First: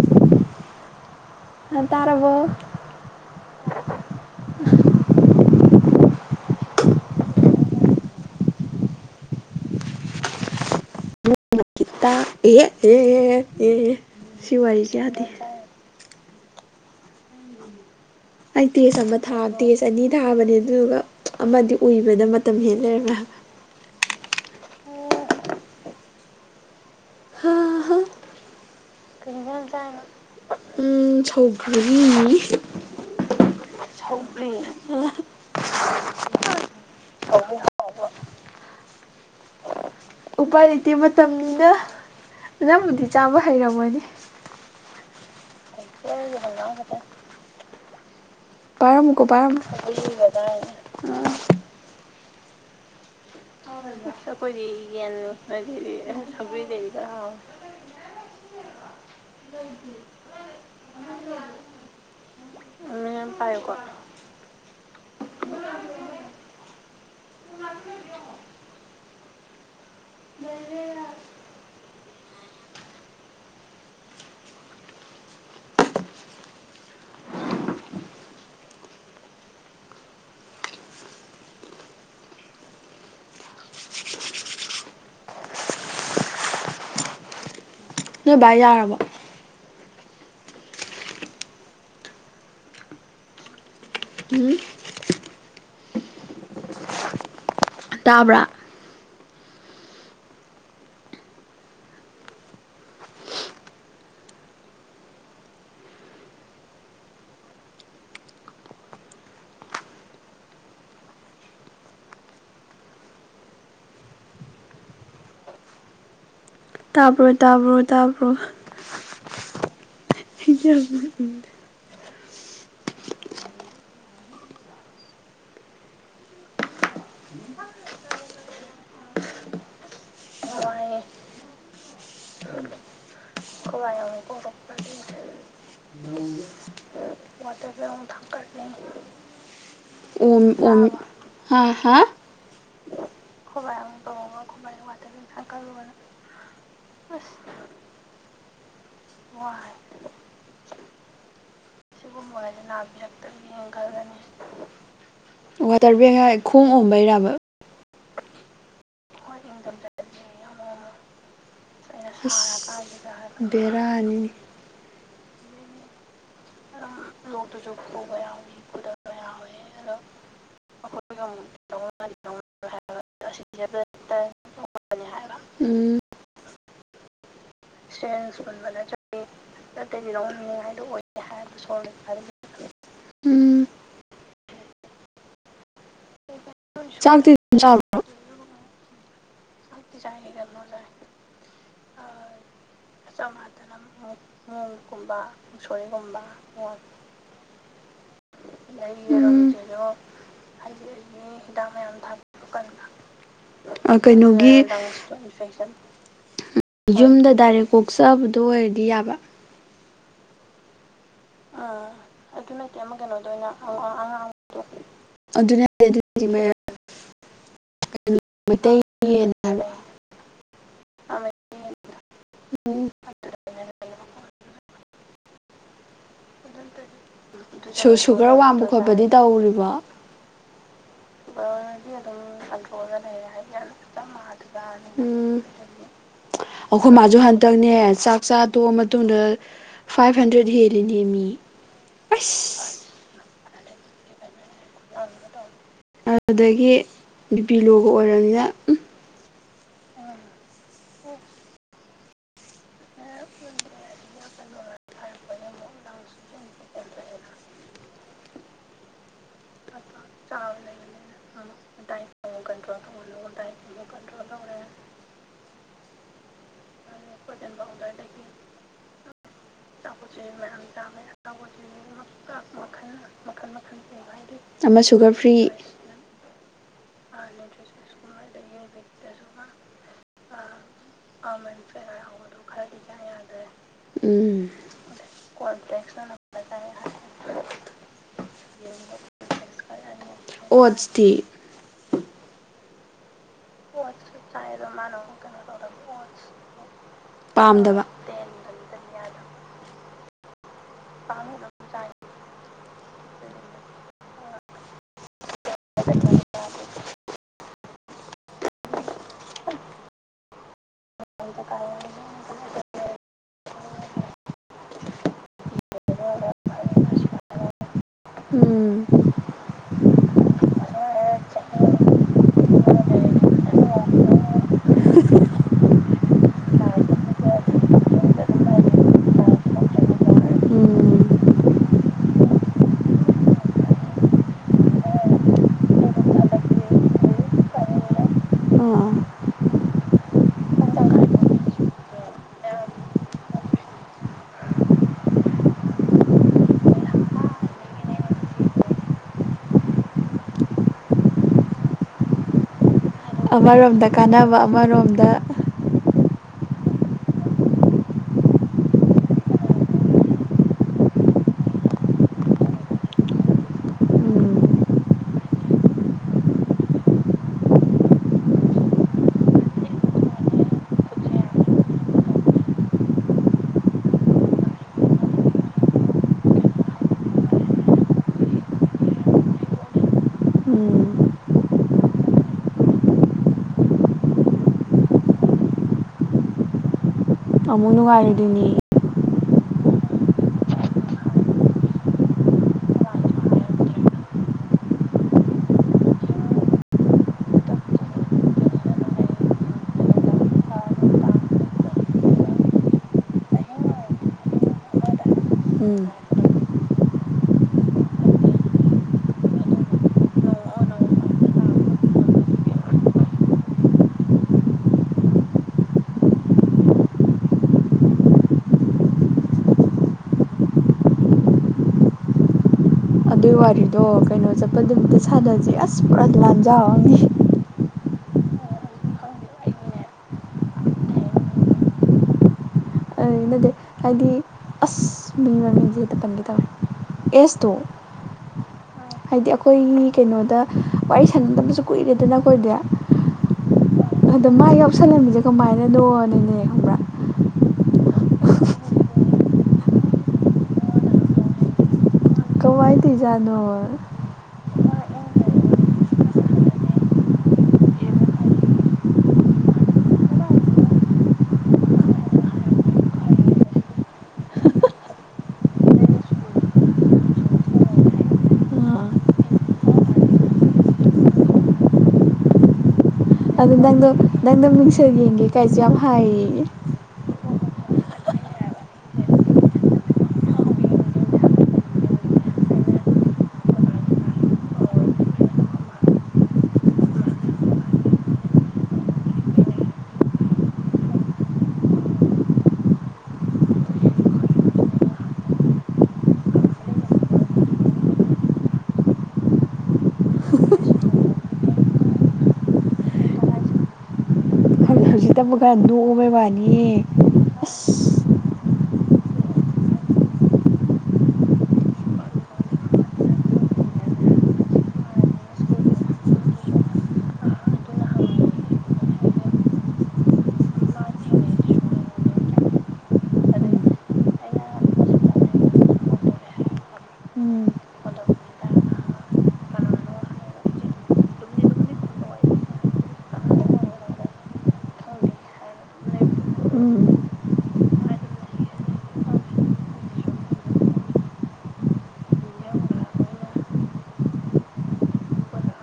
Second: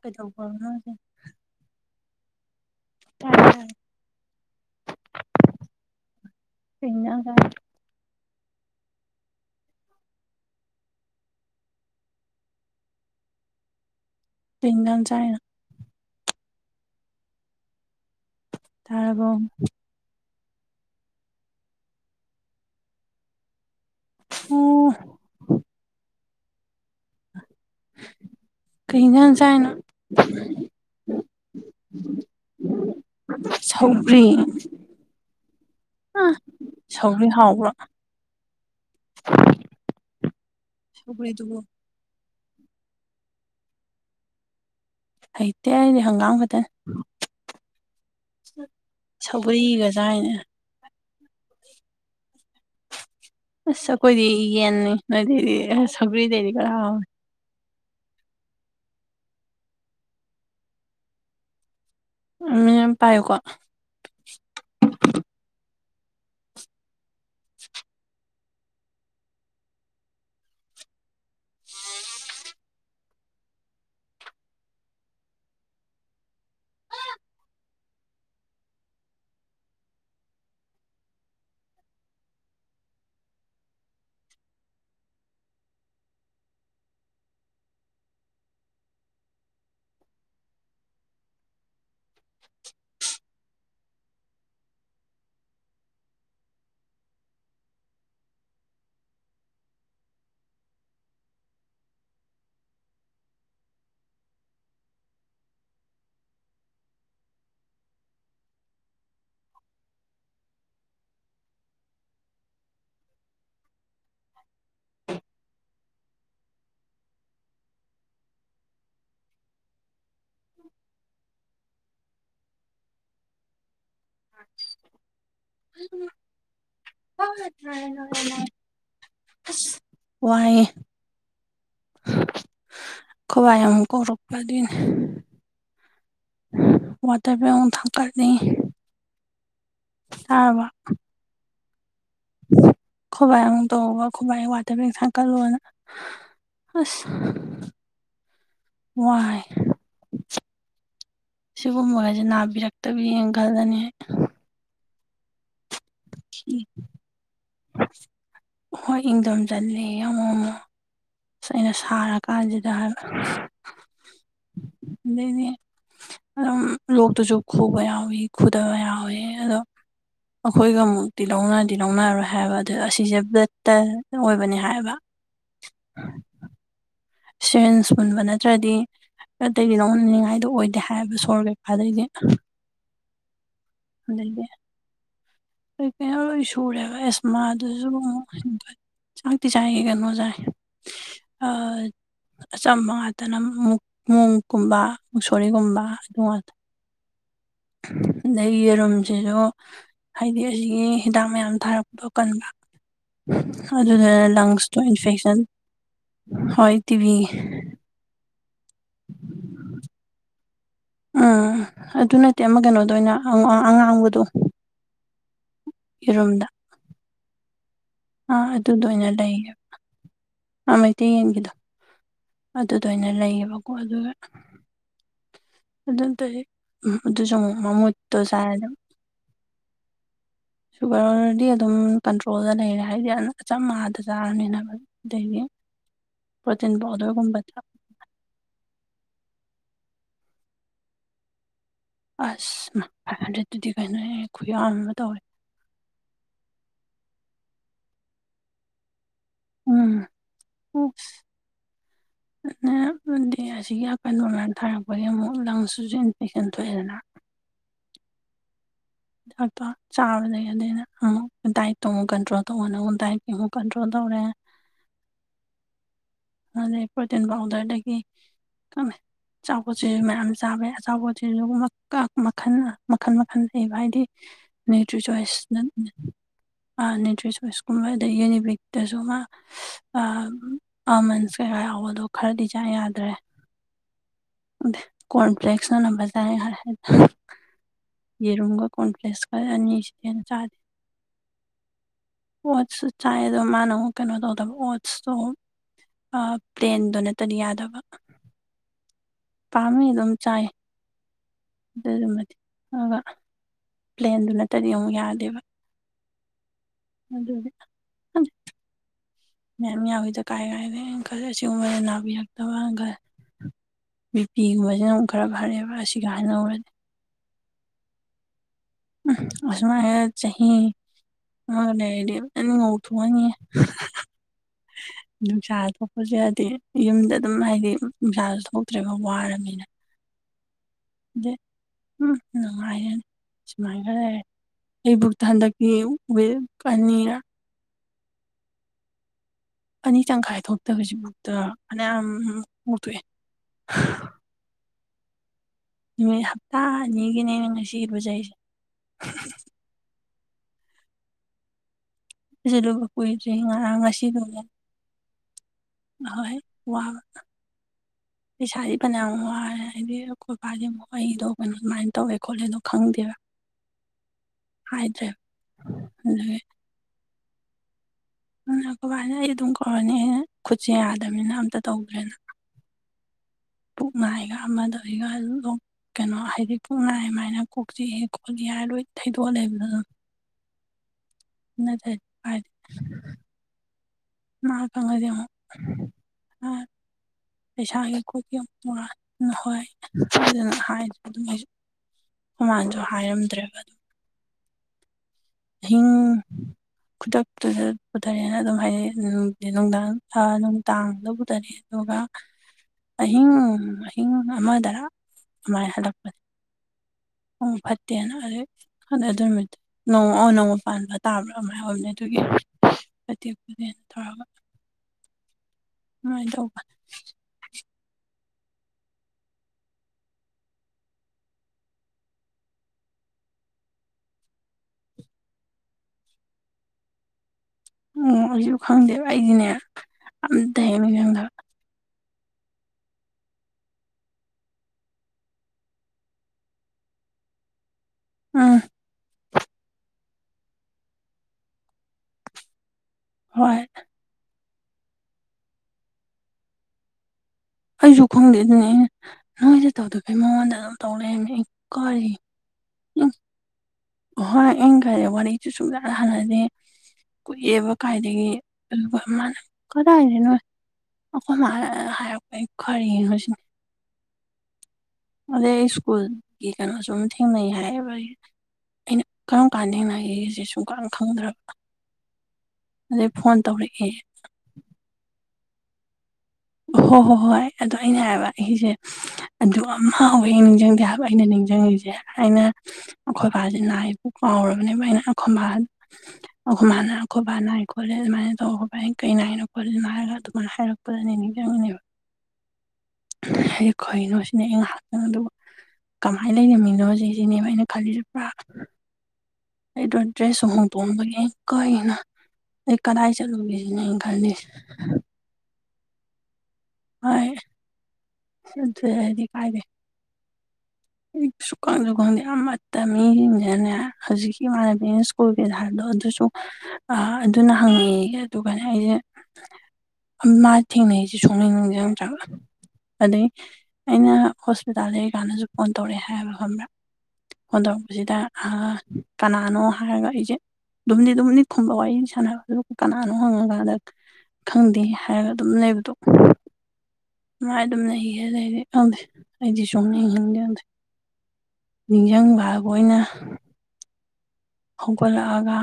ꯀꯩꯗꯧꯕ ꯑꯉꯥꯡꯁꯤꯡ ꯅꯪ ꯇꯥꯔꯕꯣ ꯇꯥꯏꯌꯦ ꯇꯥꯏꯌꯦ [inaudible] ꯀꯩ ꯏꯟꯖꯥꯡ [unintelligible] ꯀꯤꯇꯥ ꯑꯦ ꯑꯦ ꯑꯦ ꯑꯦ ꯑꯦ ꯁꯤ ꯀꯩ ꯋꯥꯔꯤꯖꯦ ꯏꯟꯖꯥꯡ ꯌꯥꯗꯦ ꯆꯥꯏꯅꯣ ꯑꯩ ꯇꯦꯁ ꯑꯃ ꯇꯥꯔꯕꯣ ꯊꯥꯗꯦ ꯆꯅꯤ ꯊꯥ ꯊꯥꯕꯅꯦ ꯑꯗꯨꯗꯨꯒ ꯑꯃꯗꯤ ꯎꯏꯕꯗ ꯃꯇꯝ ꯍꯦꯟ ꯂꯩꯔꯃꯦ ꯍꯥꯏꯕ ꯑꯣ ꯍꯥ ꯍꯥ ꯀꯩ ꯏꯟꯖꯥꯡ ꯆꯥꯏꯅꯣ ꯎꯝ ꯁꯧꯒ꯭ꯔꯤ ꯁꯧꯒ꯭ꯔꯤ [unintelligible] ꯁꯧꯒ꯭ꯔꯤ ꯍꯥꯎꯕ꯭ꯔꯣ ꯎꯄꯥꯏ ꯂꯩꯇꯦ ꯁꯧꯒ꯭ꯔꯤꯗꯨꯕꯨ ꯃꯇꯝꯅꯤꯅ ꯅꯪꯕꯨꯗꯤ ꯆꯥꯕ ꯍꯩꯔꯝꯃꯣꯢꯅꯦ ꯍꯩꯇꯦ ꯑꯩꯗꯤ ꯍꯪꯒꯥꯥꯝ ꯈꯇꯅꯦ ꯄꯥꯢꯔꯝꯃꯨꯀꯣ ꯄꯥꯢꯔꯝꯃꯨ ꯆꯥꯏꯅꯦ [unintelligible] ꯑꯥ ꯊꯥꯎ ꯍꯥꯏꯕꯥ ꯑꯩꯈꯣꯏꯗꯤ ꯑꯁ ꯑꯈꯣꯢꯗꯤ ꯌꯦꯟꯅꯤ ꯌꯦꯟ ꯅꯣꯏꯗꯩꯗꯤ ꯅꯣꯢꯗꯩꯗꯤ ꯁꯧꯒ꯭ꯔꯤꯗꯩꯗꯤ ꯁꯧꯒ꯭ꯔꯤꯗꯒꯤ ꯈꯔ ꯍꯥꯎꯋꯦ ꯑꯃ ꯃꯤꯅꯤꯠ ꯑꯝ ꯄꯥꯏꯌꯨꯀꯣ ꯄꯥꯏꯑꯣꯀꯣ [unintelligible] ꯂꯩꯔꯦꯅꯥ ꯅꯣꯏ ꯕꯥꯢ ꯌꯥꯔꯕꯣ [unintelligible] ꯇꯥꯕ꯭ꯔꯥ ꯇꯥꯕ꯭ꯔꯣ ꯇꯥꯕ꯭ꯔꯣ ꯇꯥꯕ꯭ꯔꯣ [unintelligible] ꯑꯥ [unintelligible] [unintelligible] ꯑꯁ ꯋꯥꯏꯌꯦ ꯑꯩꯈꯣꯏ ꯕꯥꯏ ꯑꯃꯨꯛ ꯀꯧꯔꯛꯄ ꯑꯗꯨꯏꯅꯦ [unintelligible] [unintelligible] ꯋꯥꯇꯔ ꯕꯦꯛ ꯃꯨꯛ ꯊꯥꯡꯀꯠꯂꯤ ꯑꯣꯝ ꯇꯥꯔꯕꯣ ꯑꯣꯝ ꯍꯥ ꯍꯥ [unintelligible] ꯈꯣꯕꯥꯏ ꯑꯃꯨꯛ ꯇꯧ [unintelligible] ꯒ ꯈꯣꯕꯥꯏ ꯋꯥꯇꯔ ꯕꯦꯛ ꯊꯥꯡꯀꯠꯂꯣꯅ ꯑꯁ ꯋꯥꯠ ꯁꯤꯒꯨꯝꯕꯒꯥꯁꯦ ꯅꯥꯕꯤꯔꯛꯇꯕꯤꯅ ꯈꯜꯂꯅꯤ ꯋꯥꯇꯔ ꯕꯦꯛ ꯍꯥꯏ ꯈꯣꯡ ꯑꯣꯝꯕꯩꯔꯥꯕ ꯍꯣꯏ ꯏꯪꯊꯝ ꯆꯜꯂꯦꯌꯦ ꯑꯃꯨ ꯃꯨꯛ ꯁ ꯑꯩꯅ ꯁꯥꯔ ꯀꯥꯟꯁꯤꯗ ꯑꯁ ꯍꯥꯏꯕ ꯕꯦꯔꯥꯅꯤꯅꯦ [unintelligible] ꯅꯦ ꯑꯗꯨꯝ ꯂꯣꯛꯇꯨꯁꯨ ꯈꯨꯕ ꯌꯥꯎꯋꯤ ꯈꯨꯗꯕ ꯌꯥꯎꯋꯤ ꯌꯦ ꯑꯗꯣ ꯑꯈꯣꯏꯒ ꯑꯃꯨꯛꯇꯤ ꯂꯧꯅꯗꯤ ꯂꯧꯅꯔꯔꯣꯏ ꯍꯥꯏꯕ ꯑꯗꯨ ꯑꯁꯤꯁꯦ ꯕꯦꯠ [unintelligible] ꯑꯣꯏꯕꯅꯤ ꯍꯥꯏꯕ ꯎꯝ ꯁꯤꯔꯤꯟꯁ ꯄꯨꯨꯟꯕ ꯅꯠꯇ꯭ꯔꯗꯤ ꯑꯇꯩꯗꯤ ꯂꯧꯅꯅꯤꯡꯉꯥꯏꯗꯣ ꯑꯣꯏꯗꯦ ꯍꯥꯏꯕ ꯁꯣꯔ ꯀꯩꯀꯥꯗꯩꯗꯤ ꯎꯝ ꯑꯗꯩꯗꯤ [unintelligible] ꯀꯩꯅꯣ ꯂꯣꯏ ꯁꯨꯔꯦꯕꯥ ꯆꯥꯛꯇꯤ ꯑꯗꯨꯝ ꯆꯥꯕ꯭ꯔꯣ ꯑꯦꯁꯃꯥꯗꯨꯁꯨ [unintelligible] ꯆꯥꯛꯇꯤ ꯆꯥꯌꯦ ꯀꯩꯅꯣ ꯆꯥꯏ ꯑ ꯑꯆꯝꯕ ꯉꯥꯛꯇꯅ ꯃꯨꯛ ꯃꯣꯡꯀꯨꯝꯕ ꯃꯨꯛꯁꯣꯔꯤꯒꯨꯝꯕ ꯑꯗꯨ ꯉꯥꯛꯇ ꯗꯩ ꯎꯝ ꯌꯦꯔꯨꯝꯁꯤꯁꯨ ꯍꯥꯏꯗꯤ ꯑꯁꯤꯒꯤ ꯍꯤꯗꯥꯛ ꯃꯌꯥꯝ ꯊꯥꯔꯛꯄꯗꯣ ꯀꯟꯕ ꯑ ꯑꯗꯨꯗꯨꯅ ꯀꯩꯅꯣꯒꯤ ꯂꯪꯁꯇꯣ ꯏꯟꯐꯦꯛꯁꯟ ꯍꯣꯏ [unintelligible] ꯇꯤꯕꯤ ꯌꯨꯝꯗ ꯗꯥꯏꯔꯦꯛ ꯀꯣꯛꯆꯕꯗꯣ ꯑꯣꯏꯔꯗꯤ ꯌꯥꯕ [inaudible] ꯎꯝ ꯑꯗꯨ ꯅꯠꯇꯦ ꯑꯃ ꯀꯩꯅꯣꯗ ꯑꯣꯏꯅ [unintelligible] ꯉꯣ ꯑꯃ ꯑꯉꯥꯡꯕꯗꯣ ꯑꯗꯨ ꯅꯠꯇꯦ ꯑꯗꯨ [unintelligible] ꯌꯦꯔꯨꯝꯗ ꯑꯥ ꯑꯗꯨꯗꯣꯑꯣꯏꯅ ꯂꯩꯌꯦꯕ ꯑ ꯃꯩꯇꯩ ꯌꯦꯟꯒꯤꯗꯣ ꯑꯗꯨ ꯗꯨꯑꯣꯏꯅ ꯂꯩꯌꯦꯕꯀꯣ ꯑꯗꯨꯒ ꯑꯗꯨ [unintelligible] ꯍꯦ ꯎꯝ ꯑꯗꯨꯁꯨ ꯑꯃꯨꯛ ꯁꯨ ꯃꯃꯨꯠꯇꯣ ꯁꯨꯒꯔ ꯋꯥꯡꯕ ꯆꯥꯔꯒ ꯈꯣꯠꯄꯗꯤ ꯇꯧꯔꯤꯕꯣ ꯁꯨꯒꯔ ꯗꯤ ꯑꯗꯨꯝ ꯀꯟꯇ꯭ꯔꯣꯜꯗ ꯂꯩꯔꯦ ꯍꯥꯏꯗꯤ ꯑꯆꯝ ꯃꯥꯟꯗ ꯆꯥꯔꯕꯅꯤ ꯑꯗꯩꯗꯤ ꯎꯝ [inaudible] ꯑꯩꯈꯣꯏ ꯃꯥꯁꯨ ꯄꯥꯎꯗꯔꯒꯨꯝꯕꯗ ꯍꯟꯇꯛꯅꯦ ꯆꯥꯛ ꯆꯥ ꯇꯣ ꯃꯇꯨꯡꯗ ꯐꯥꯏꯚ ꯍꯟꯗ꯭ꯔꯦꯗ ꯍꯦꯜꯂꯤꯅꯦ ꯃꯤ ꯑꯁ ꯐꯥꯏꯚ ꯍꯟ꯭ꯔꯦꯠꯗꯤ ꯀꯩꯅꯣꯍꯦ ꯑꯗꯨꯗꯒꯤ ꯕꯤꯄꯤ ꯂꯣꯒ ꯑꯣꯏꯔꯕꯅꯤꯅ ꯎꯝ [unintelligible] [unintelligible] ꯗ ꯑꯁꯤꯒꯤ ꯑꯀꯟꯕ ꯃꯌꯥꯝ ꯊꯥꯔꯛꯄꯒꯤ ꯑꯃꯨꯛ ꯂꯪꯁꯇꯨꯁꯨ ꯏꯟꯐꯦꯛꯁꯟ ꯊꯣꯛꯑꯦꯗꯅ [inaudible] ꯆꯥꯕꯗ ꯑꯗꯩ ꯑꯩꯅ ꯑꯊꯨꯛ ꯗꯥꯏꯠꯇꯣ ꯀꯟꯇ꯭ꯔꯣꯜ ꯇꯧꯑꯣ ꯅ ꯗꯥꯏꯠ ꯑꯃꯨꯛ ꯀꯟꯇ꯭ꯔꯣꯜ ꯇꯧ ꯔꯦ ꯑ ꯄꯣꯏꯇ꯭ꯔꯤꯟ ꯄꯥꯎꯗꯔꯗꯒꯤ ꯀꯃꯦ ꯑꯆꯥꯄꯣꯠꯁꯤꯁꯨ ꯃꯌꯥꯝ ꯆꯥꯕꯩ ꯑꯆꯥꯄꯣꯠꯁꯤꯁꯨ ꯃꯈꯜ ꯃꯈꯜ ꯃꯈꯜ ꯂꯩꯕ ꯍꯥꯏꯗꯤ ꯑꯃ ꯅꯦꯇ꯭ꯔꯤ ꯁꯨꯒꯔ ꯐ꯭ꯔꯤ ꯆꯣꯏꯁ ꯅ ꯅ꯭ꯌꯨꯇ꯭ꯔꯤꯁꯣꯏꯁꯀꯨꯝꯕ ꯑꯗꯩ ꯌꯨꯅꯤꯕꯤꯛꯇꯁꯨ ꯃꯥ ꯑꯥꯜꯃꯟꯁ ꯀꯩꯀꯥ ꯌꯥꯎꯕꯗꯣ ꯈꯔ ꯗꯤ ꯆꯥ ꯌꯥꯗ꯭ꯔꯦ ꯎꯝ ꯑꯗ ꯀꯣꯔꯟꯐ꯭ꯂꯦꯛꯁꯅ [unintelligible] ꯌꯦꯔꯨꯝꯒ ꯀꯣꯟ ꯐ꯭ꯂꯦꯁ ꯀ ꯑꯅꯤꯁꯦ ꯑꯣꯠꯁꯇꯤ ꯑꯣꯠꯁꯁꯨ ꯆꯥꯏ ꯑꯗ ꯃꯥꯅꯃꯨꯛ ꯀꯩꯅꯣ ꯇꯧꯗꯕ ꯑꯣꯠꯁꯇꯣ ꯄ꯭ꯂꯦꯟꯗꯣ ꯅꯠꯇꯗꯤ ꯌꯥꯗꯕ ꯄꯥꯝꯗꯕ ꯄꯥꯝꯃꯤ ꯑꯗꯨꯝ ꯆꯥꯏ ꯑꯗꯨꯗꯨꯃꯗꯤ ꯑꯗꯨꯒ ꯄ꯭ꯂꯦꯟꯗꯨ ꯅꯠꯇꯗꯤ ꯑꯃꯨꯛ ꯌꯥꯗꯦꯕ ꯑꯗꯨ [inaudible] ꯃꯌꯥꯝ ꯌꯥꯎꯏꯗ ꯀꯥꯏ ꯀꯥꯏꯗꯒꯤ ꯈꯜꯂꯦ ꯑꯁꯤꯒꯨꯝꯕꯁꯤ ꯅꯥꯕꯤꯔꯛꯇꯕ ꯈꯜꯂ ꯕꯤꯄꯤꯒꯨꯝꯕꯁꯤꯅ ꯑꯃꯨꯛ ꯈꯔ ꯐꯔꯦꯕ ꯑꯁꯤꯒ ꯍꯥꯏꯅ ꯎꯔꯗꯤ ꯎꯝ ꯎ ꯑꯁꯨꯃꯥꯏꯒ ꯆꯍꯤ ꯑꯃꯒ ꯂꯩꯔꯗꯤ ꯐꯖꯅ ꯉꯧꯊꯣꯛꯑꯅꯤ ꯅꯨꯡꯁꯥ ꯊꯣꯛꯄꯁꯨ ꯌꯥꯗꯤ ꯌꯨꯝꯗ ꯑꯗꯨꯝ ꯍꯥꯏꯗꯤ ꯅꯨꯡꯁꯥꯁꯨ ꯊꯣꯛꯇ꯭ꯔꯦꯕ ꯋꯥꯔꯕꯅꯤꯅ ꯎꯝ ꯑꯗ ꯎꯝꯉꯥꯏꯅꯦ ꯁꯨꯃꯥꯏꯒ ꯑꯩꯕꯨꯛꯇ ꯍꯟꯗꯛꯀꯤ ꯋꯤꯛ ꯑꯅꯤꯔ ꯑꯥ ꯑꯅꯤ ꯇꯪꯈꯥꯏ ꯊꯣꯛꯇꯕꯁꯤꯕꯨꯕꯨꯛꯇ ꯐꯅꯌꯥꯝ ꯉꯧꯊꯣꯛꯑꯦ ꯅꯨꯃꯤꯠ ꯍꯞꯇꯥ ꯑꯅꯤꯒꯤꯅꯦ ꯑꯩꯅ ꯉꯁꯤ ꯏꫪꯨꯖꯁꯦ [unintelligible] ꯉꯔꯥꯡ ꯑꯃꯔꯣꯝꯗ ꯀꯥꯟꯅꯕ ꯉꯁꯤꯗꯨꯅꯦ ꯑꯃꯔꯣꯝꯗ ꯍꯣꯏ ꯋꯥ ꯄꯩꯁꯥꯗꯤ ꯐꯅꯌꯥꯝ ꯋꯥꯔꯦ ꯍꯥꯏꯗꯤ ꯑꯩꯈꯣꯠꯄꯥꯗꯤ ꯑꯩꯗꯣ ꯀꯩꯅꯣ ꯑꯗꯨꯃꯥꯏꯅ ꯇꯧꯋꯦ ꯈꯣꯠꯂꯦꯗꯣ ꯈꯪꯗꯦꯕ ꯎꯝ ꯍꯥꯏꯗꯔꯦ ꯑꯗꯨꯗꯨꯒꯤ ꯑꯗꯨꯀ ꯕꯥꯅꯦ ꯑꯩ ꯑꯗꯨꯝ ꯀꯧꯔꯅꯤ ꯑꯩꯅ ꯈꯨꯠꯁꯦ ꯌꯥꯗꯕꯅꯤꯅ ꯑꯝꯇ ꯇꯧꯗ꯭ꯔꯦꯅ ꯄꯨꯛ ꯅꯥꯏꯒ ꯑꯃꯗꯧ ꯑꯩꯒ ꯂ ꯀꯩꯅꯣ ꯍꯥꯏꯗꯤ ꯄꯨꯛ ꯅꯥꯏꯃꯥꯏꯅ ꯀꯣꯛ ꯆꯦꯛꯏ ꯈꯣꯠꯂꯤ ꯌꯥꯔꯣꯏ ꯊꯩꯗꯣꯛꯑ ꯂꯩꯕꯗꯣ ꯑꯗꯨꯝ ꯑꯗꯨ ꯅꯠꯇ꯭ꯔꯗꯤ ꯎꯄꯥꯏ ꯂꯩꯇꯕ ꯃꯥ ꯈꯪꯉꯗꯤ ꯑꯃꯨꯛ ꯑꯃꯨꯛ ꯄꯩꯁꯥꯒꯤ ꯈꯣꯠꯀꯤ ꯌꯥꯝ ꯅꯨꯡꯉꯥꯏꯔꯤꯗꯨꯅꯤ ꯋꯥ ꯍꯣꯏ ꯑꯗꯨꯗꯅ ꯍꯥꯏꯁꯨ ꯑꯗꯨꯝ ꯑꯩꯁꯨ ꯑꯩꯈꯃꯥꯅꯁꯨ ꯍꯥꯏꯔꯝꯗ꯭ꯔꯦꯕ ꯑꯗꯨꯝ ꯑꯍꯤꯡ ꯈꯨꯗꯛꯇꯨꯗ ꯄꯨꯊꯔꯦꯅ ꯑꯗꯨꯝ ꯍꯥꯏꯗꯤ ꯅꯨꯡꯗꯥꯡ ꯅꯨꯡꯗꯥꯡꯗ ꯄꯨꯊꯔꯦ ꯑꯗꯨꯒ ꯑꯍꯤꯡ ꯑꯍꯤꯡ ꯑꯃꯗꯔꯥ ꯑꯗꯨꯃꯥꯏꯅ ꯎꯝ ꯍꯜꯂꯛꯄꯅꯦ ꯎ ꯐꯠꯇꯦꯅ ꯑꯗꯨ ꯑꯗꯨ ꯅꯨꯃꯤꯠꯇ ꯅꯣꯡ ꯑ ꯅꯣꯡꯃ ꯄꯥꯟꯕ ꯇꯥꯕ꯭ꯔꯥ ꯑꯗꯨꯃꯥꯏꯅ ꯑꯣꯏꯕꯅꯦ ꯑꯗꯨꯒꯤ ꯑꯇꯦꯛꯄ ꯇꯧꯔꯔꯕ ꯃꯣꯏꯗꯣ ꯑꯗꯨꯏ ꯋꯥꯔꯤꯗꯣ ꯀꯩꯅꯣ ꯆꯠꯄ ꯅꯨꯃꯤꯠꯇ ꯁꯥꯟꯅꯁꯦ ꯑꯁ ꯄꯨꯔꯥ ꯂꯥꯟꯖꯥꯎ ꯑꯃꯅꯤ ꯎ ꯑꯩꯁꯨ ꯈꯪꯗꯦꯕ ꯑꯩꯗꯤꯅꯦ ꯑꯝꯇ ꯍꯦꯛ ꯅꯤꯡꯁꯤꯡꯗꯕ ꯑꯗꯨ ꯅꯠꯇꯦ ꯍꯥꯏꯗꯤ ꯑꯁ ꯃꯤ ꯃ ꯃꯤꯁꯦ ꯍꯦꯛꯇ ꯄꯟꯒ ꯇꯕ ꯑꯦꯖꯇꯣ ꯑꯪ ꯍꯥꯏꯗꯤ ꯑꯩꯈꯣꯏꯒꯤ ꯀꯩꯅꯣꯗ ꯋꯥꯔꯤ ꯁꯥꯟꯅꯗꯕꯁꯨ ꯀꯨꯏꯔꯦꯗꯅ ꯑꯩꯈꯣꯏꯗꯤ ꯍꯣꯏ ꯑꯗ ꯃꯥ ꯌꯥꯎꯁꯤꯜ ꯂꯝꯃꯤꯁꯦ ꯀꯃꯥꯏꯅꯗꯣ ꯈꯪꯕ꯭ꯔꯥ ꯑꯩꯁꯨ ꯈꯪꯗꯦ ꯑꯗꯨꯅꯤ ꯑꯩꯅ ꯅꯣꯏꯗ ꯇꯧꯗꯕꯩ ꯃꯉꯣꯟꯗ ꯑꯗꯨꯝ ꯇꯧ ꯂꯩꯛꯔꯝꯃꯦ ꯑꯩ ꯀꯥꯔꯤ ꯀꯃꯥꯏꯅ ꯇꯧꯔꯤꯖꯥꯠꯅꯣ ꯍꯣꯏ ꯏꯪ ꯈ꯭ꯟꯂ ꯋꯥꯔꯤꯁꯨ ꯁꯨꯡꯁꯥꯟ ꯁꯥꯟꯅꯗꯦ ꯀꯨꯏꯑꯕ ꯀꯥꯏꯗꯒꯤ ꯃꯥꯅ ꯀꯗꯥꯏꯗꯅꯣꯏ ꯑꯈꯣꯏ ꯃꯥꯅ ꯍꯥꯏꯔꯛꯄ ꯀꯔꯤꯅꯣ ꯁꯤꯅꯤ ꯑꯗꯦ ꯏꯁ꯭ꯀꯨꯜꯒꯤ ꯀꯩꯅ ꯁꯨꯃꯨꯛ ꯊꯦꯡꯅꯩ ꯍꯥꯏ ꯑꯥ ꯑꯩꯅ ꯀꯔꯝ ꯀꯥꯟꯗ ꯊꯡꯅꯒꯁꯤ ꯑꯩꯁꯦ ꯁꯨꯡ ꯀ ꯈꯪꯗ꯭ꯔꯕ ꯑꯗꯩ ꯐꯣꯟ ꯑꯗ ꯅꯪꯗꯣ ꯇꯧꯔꯛꯑꯦ ꯅꯪꯅ ꯃꯤꯡꯁꯟ ꯌꯦꯡꯒꯦ ꯀꯥꯏꯁꯨ ꯌꯥꯝ ꯍꯥꯏꯌꯦ ꯍꯣꯏ ꯍꯣꯏ ꯍꯣꯏ ꯑꯗꯣ ꯑꯩꯅ ꯍꯥꯏꯕ ꯑꯩꯁꯦ ꯑꯗꯨ ꯑꯃ ꯍꯥꯎ ꯍꯌꯦ ꯅꯤꯡꯁꯤꯡꯗꯦ ꯍꯥꯏ ꯑꯩꯅ ꯅꯤꯡꯁꯤꯡꯉꯁꯦ ꯍꯥꯏꯅ ꯑꯩꯈꯣꯏ ꯕꯥꯁꯦ ꯅꯥꯏ ꯀꯥꯎꯔꯕꯅꯦꯕ ꯑꯩꯅ ꯑꯈꯕꯥ ꯑꯈꯕꯥꯅ ꯑꯈꯣꯕꯥꯅꯥꯏ ꯈꯣꯠꯂꯦ ꯑꯗꯨꯃꯥꯏꯅ ꯇꯧꯏ ꯀ ꯍꯥꯏꯅꯛꯗꯅ ꯍꯥꯏꯔꯒ ꯑꯗꯨꯃꯥꯏꯅ ꯍꯥꯏꯔꯛꯄꯗꯅꯦ ꯅꯤꯡꯁꯤꯉꯦꯕ ꯑꯩ ꯀꯩꯅꯣꯁꯤꯅꯦ ꯑꯩ ꯉꯥꯏꯍꯥꯛꯇꯪ ꯑꯗꯨꯕꯨ ꯀꯃꯥꯏꯅ ꯂꯩꯔꯃꯤꯅꯣ ꯁꯤꯅꯦꯕ ꯍꯥꯏꯅ ꯈꯜꯂꯤꯁꯤꯕ꯭ꯔꯥ ꯑꯩꯗ ꯗꯔꯁꯁꯨ ꯍꯣꯡꯗꯣꯛ ꯑꯝꯕꯒꯤ ꯀꯔꯤꯅꯣ ꯑꯩ ꯀꯗꯥꯏ ꯆꯠꯂꯨꯒꯁꯤ ꯅ ꯈꯜꯂꯤꯁꯤ ꯍꯧꯖꯤꯛꯇꯕꯩ ꯈꯥꯔ ꯅꯣꯛꯑ ꯋꯥꯅꯤ ꯑꯁ ꯉꯥꯟꯊꯣꯏ ꯍꯥꯏꯗꯤ ꯀꯥꯏꯗꯩ ꯎꯝ ꯁꯨꯛꯈꯪꯁꯨ ꯈꯪꯗꯦ ꯌꯥꯝꯠꯇ ꯃꯤꯁꯤꯡꯖꯅꯦ ꯍꯧꯖꯤꯛꯀꯤ ꯏꯃꯥꯟꯅꯕꯤꯅ ꯁ꯭ꯀꯨꯜꯒꯤ ꯍꯥꯏꯕꯗꯣ ꯑꯗꯨꯁꯨ ꯑꯗꯨꯅ ꯍꯪꯉꯦꯌꯦ ꯑꯗꯨꯒꯅꯦ ꯑꯩꯁꯦ ꯃꯥ ꯊꯦꯡꯅꯩꯌꯦꯁꯦ ꯁꯨꯡꯅꯤꯡ ꯅꯤꯡꯁꯤꯡꯗꯔꯕ ꯑꯗꯩ ꯑꯩꯅ ꯍꯣꯁꯄꯤꯇꯥꯜ ꯂꯩꯀꯥꯟꯗꯁꯨ ꯐꯣꯟ ꯇꯧꯔꯛꯑꯦ ꯍꯥꯏꯕ ꯈꯪꯕ꯭ꯔꯥ ꯎꯝ ꯍꯣꯟꯇꯩꯔꯛꯄꯁꯤꯗ ꯀꯅꯥꯅꯣ ꯍꯥꯏꯔꯒ ꯑꯩꯆꯦ ꯑꯗꯨꯝꯗꯤ ꯈꯨꯝꯕ ꯋꯥꯔꯤ ꯁꯨ ꯁꯥꯟꯅꯕꯗꯨ ꯀꯅꯥꯅꯣ ꯍꯪꯉꯀꯥꯟꯗ ꯈꯪꯗꯦ ꯍꯥꯏꯔꯒ ꯑꯗꯨꯝ ꯂꯩꯕꯗꯣ ꯎꯝ [unintelligible] ꯅꯤꯡꯖꯪꯕ ꯍꯥꯕꯨ ꯑꯩꯅ ꯍꯧꯒꯠꯂꯛꯑꯒ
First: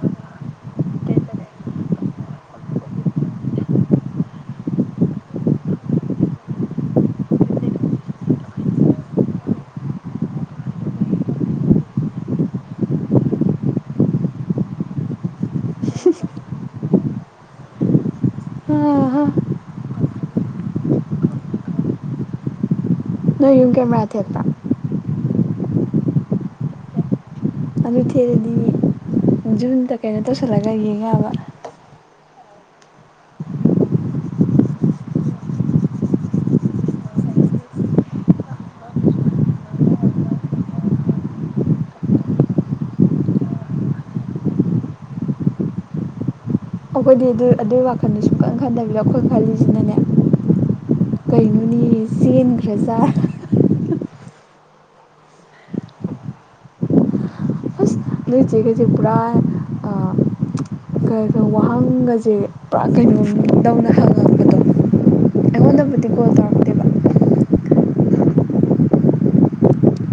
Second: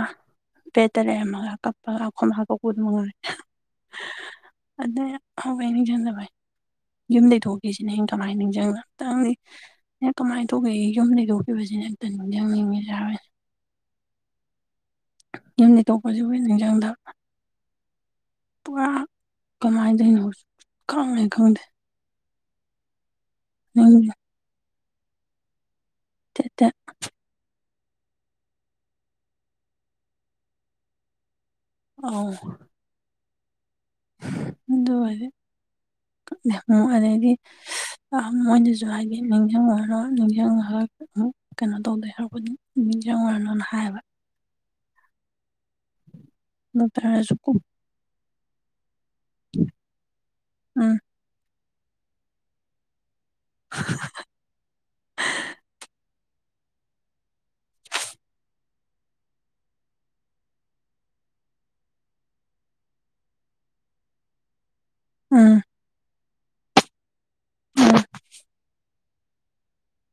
ꯚꯗꯇ ꯂꯩꯔꯝꯃꯒ ꯀꯞꯄꯒ ꯑꯩꯈꯣꯏ ꯃꯥꯒ [inaudible] ꯑꯗꯨ ꯑꯅꯥ ꯍꯧꯕꯩ ꯅꯤꯡꯖꯪꯗꯕꯩꯅꯦ ꯌꯨꯝ ꯂꯩꯊꯣꯛꯈꯤꯁꯤꯅꯦ ꯌꯨꯝ ꯀꯃꯥꯏ ꯅꯤꯡꯖꯪꯅ ꯑꯇꯪꯅꯤ ꯑꯩ ꯀꯃꯥꯏ ꯊꯧꯒ ꯌꯨꯝ ꯂꯩꯈꯤꯕꯁꯤ [unintelligible] ꯌꯨꯝꯗ ꯇꯣꯛꯄꯁꯤꯕꯨ ꯍꯦ ꯅꯤꯡꯖꯪꯗꯕ ꯉꯔꯥꯡ ꯀꯃꯥꯏꯗꯩꯅꯣ ꯁꯨꯈꯪꯍꯦ ꯈꯪꯗꯦ ꯅꯣꯏ ꯌꯨꯝ ꯅꯤꯡ ꯀꯦꯃꯦꯔꯥ ꯊꯦꯠꯄ꯭ꯔꯥ ꯊꯦꯠꯇꯦ ꯑꯗꯨ ꯊꯦꯠꯂꯗꯤ ꯖꯨꯨꯝꯗ ꯀꯩꯅꯣ ꯇꯧꯁꯤꯜꯂꯒ ꯌꯦꯡ ꯌꯥꯕ ꯑꯧ [unintelligible] ꯑꯗꯨ ꯑꯣꯢꯔꯦ [unintelligible] ꯑꯥ ꯃꯣꯏꯗꯁꯨ ꯍꯥꯏꯒꯦ ꯅꯤꯡꯖꯪꯉꯨꯔꯅꯣ ꯅꯤꯖꯪꯂꯒ ꯑꯃꯨꯛ ꯀꯩꯅꯣ ꯇꯧꯗꯣꯢ ꯁꯔꯨꯛꯄꯨꯗꯤ ꯅꯤꯡꯖꯪꯉꯨꯔꯅꯨꯅ ꯍꯥꯏꯕ ꯑꯩꯈꯣꯏꯗꯤ ꯗꯣꯛꯇꯔꯅꯁꯨ ꯑꯗꯨ ꯎꯝ ꯑꯗꯨꯏ ꯋꯥꯈꯜꯗꯨ ꯁꯨ ꯈꯟ ꯈꯟꯗꯕꯤꯗ ꯑꯩꯈꯣꯏ ꯈꯜꯂꯤꯁꯤꯅꯅꯦ ꯎꯝ ꯀꯩꯅꯣ ꯑꯅꯤ ꯆꯦꯟꯈ꯭ꯔꯖꯥꯔ [inaudible] ꯑꯁ ꯅꯣꯏ ꯆꯦꯒꯖꯦ ꯄꯨꯔꯥ ꯑ ꯀꯩꯅꯣ ꯋꯥꯍꯪꯒꯁꯦ ꯄꯨꯔꯥ ꯀꯩꯅꯣꯝ ꯇꯧꯅ ꯍꯪꯉꯛꯄꯗꯣ ꯎꯝ ꯑꯩꯉꯣꯟꯗ ꯕꯨꯗꯤ ꯀꯣꯜ ꯇꯧꯔꯛ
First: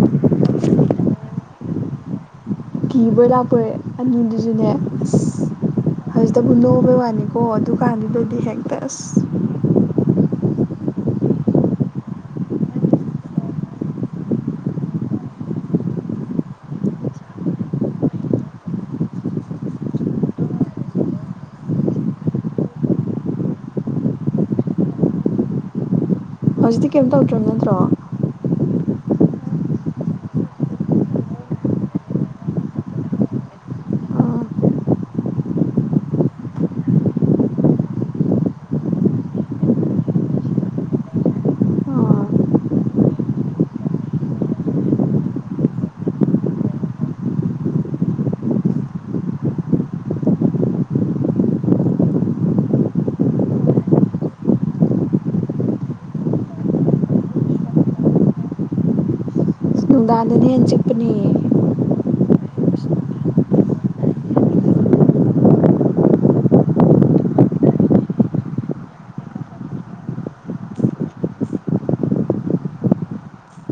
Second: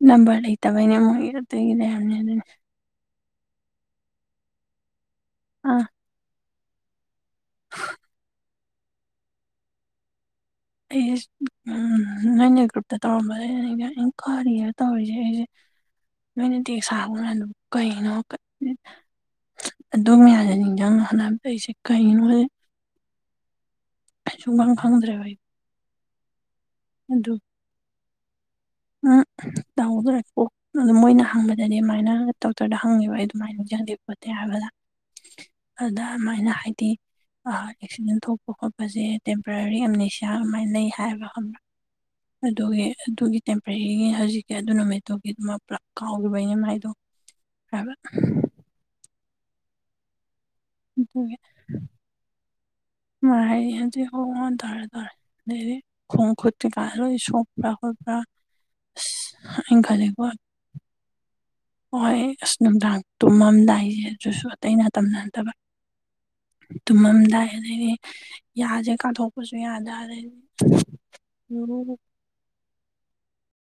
ꯅꯝꯕꯔ ꯂꯩ ꯇꯕꯩꯅꯦ ꯃꯣꯏ ꯒꯤꯗꯣ ꯑꯗꯨꯒꯤꯅꯦ ꯍꯥꯏꯃꯅꯦ ꯑꯗꯨꯅ ꯀꯤꯕꯣꯏ ꯂꯥꯛꯄꯣꯏ ꯑꯅꯤꯗꯨꯁꯨꯅꯦ ꯑꯁ ꯑ ꯍꯧꯖꯤꯛꯇꯕꯨ ꯅꯣꯛꯑꯕ ꯋꯥꯅꯤꯀꯣ ꯑꯗꯨꯀꯥꯟꯗꯨꯗꯗꯤ ꯍꯦꯛꯇ ꯑꯁ ꯑꯩꯁꯦ ꯏꯁ ꯎꯝ ꯅꯣꯏꯅ ꯒ꯭ꯔꯨꯞꯇ ꯇꯧꯔꯝꯕꯗꯣ ꯑꯩꯩꯅ ꯅꯤꯖꯪ ꯀꯥꯔꯤꯅꯣ ꯇꯧꯔꯤꯁꯦ ꯑꯩꯁꯦ ꯅꯣꯢꯅ ꯇꯤ ꯁꯥ ꯍꯪꯕ ꯃꯌꯥꯝꯗꯣ ꯀꯩꯅꯣ [unintelligible] ꯑꯗꯨ ꯃꯌꯥꯝꯗꯣꯅꯤꯡꯖꯪ ꯍꯣꯠꯅꯕꯗ ꯑꯩꯁꯦ ꯀꯩꯅꯣꯌꯦ ꯑꯩꯁꯨ ꯃꯔꯣꯜ ꯈꯪꯗ꯭ꯔꯦꯕ ꯑꯩ ꯍꯧꯖꯤꯛꯇꯤ ꯀꯩꯝ ꯇꯧꯗ꯭ꯔꯥꯕ ꯅꯠꯇ꯭ꯔꯣ [unintelligible] ꯇꯧꯍꯧꯗ꯭ꯔꯦ ꯀꯣ ꯑꯗꯨ ꯃꯣꯏꯅ ꯍꯪꯕꯗꯗꯤ ꯑꯃꯥꯏꯅ ꯗꯣꯛꯇꯔꯗ ꯍꯪꯉꯦꯕ ꯑꯩ ꯑꯗꯨꯃꯥꯏꯅ ꯌꯥꯗꯦ ꯈꯣꯠꯇꯦ ꯍꯥꯏꯕ [unintelligible] ꯑꯗꯥ ꯑꯃꯥꯏꯅ ꯍꯥꯏꯗꯤ ꯑ ꯑꯦꯛꯁꯤꯗꯦꯟ ꯊꯣꯛꯄ ꯈꯣꯠꯄꯁꯦ ꯇꯦꯝꯄꯔꯔꯤ ꯑꯦꯝꯅꯤꯁꯤꯌꯥ ꯑꯃꯥꯏꯅ ꯂꯩ ꯍꯥꯏꯕ ꯈꯪꯕ꯭ꯔꯥ ꯑꯥ ꯑꯗꯨꯒꯤ ꯑꯗꯨꯒꯤ ꯇꯦꯝꯄꯔꯦꯔꯤꯒꯤ ꯍꯧꯖꯤꯛꯀꯤ ꯑꯗꯨꯅ ꯃꯦꯇꯣꯄꯅꯤ ꯃꯥ ꯄꯨꯔꯥꯀꯥꯎꯒꯤꯕꯩꯅꯦꯃꯥꯢꯗꯣ [unintelligible] [inaudible] ꯃꯥ ꯍꯥꯏꯔꯤ ꯍꯧꯖꯤꯛ ꯍꯣ ꯍꯣ ꯇꯧꯔꯦ ꯇꯧꯔꯦ ꯑꯗꯩꯗꯤ ꯈꯣꯡ ꯈꯨꯠ ꯀꯩꯀꯥꯁꯦ ꯂꯣꯏ ꯁꯣꯛꯄ꯭ꯔꯥ ꯈꯣꯠꯄ꯭ꯔꯥ ꯑꯁ ꯑꯩꯅ ꯈꯜꯂꯤꯀꯣ ꯅꯨꯡꯗꯥꯡꯗꯅ ꯍꯦꯟꯅ ꯆꯤꯛꯄꯅꯦ ꯍꯣꯏ ꯑꯁ ꯅꯨꯡꯗꯥꯡ ꯇꯨꯝꯃꯝꯗꯥꯏꯁꯦ ꯑꯗꯨꯁꯨ ꯑꯇꯩ ꯃꯇꯝꯗ ꯅꯠꯇꯕ ꯇꯨꯝꯃꯝꯗꯥꯏ ꯑꯗꯩꯗꯤ ꯌꯥꯁꯦ ꯀꯥꯊꯣꯛꯄꯁꯨ ꯌꯥꯗꯥ ꯑꯗꯩꯗꯤ [inaudible]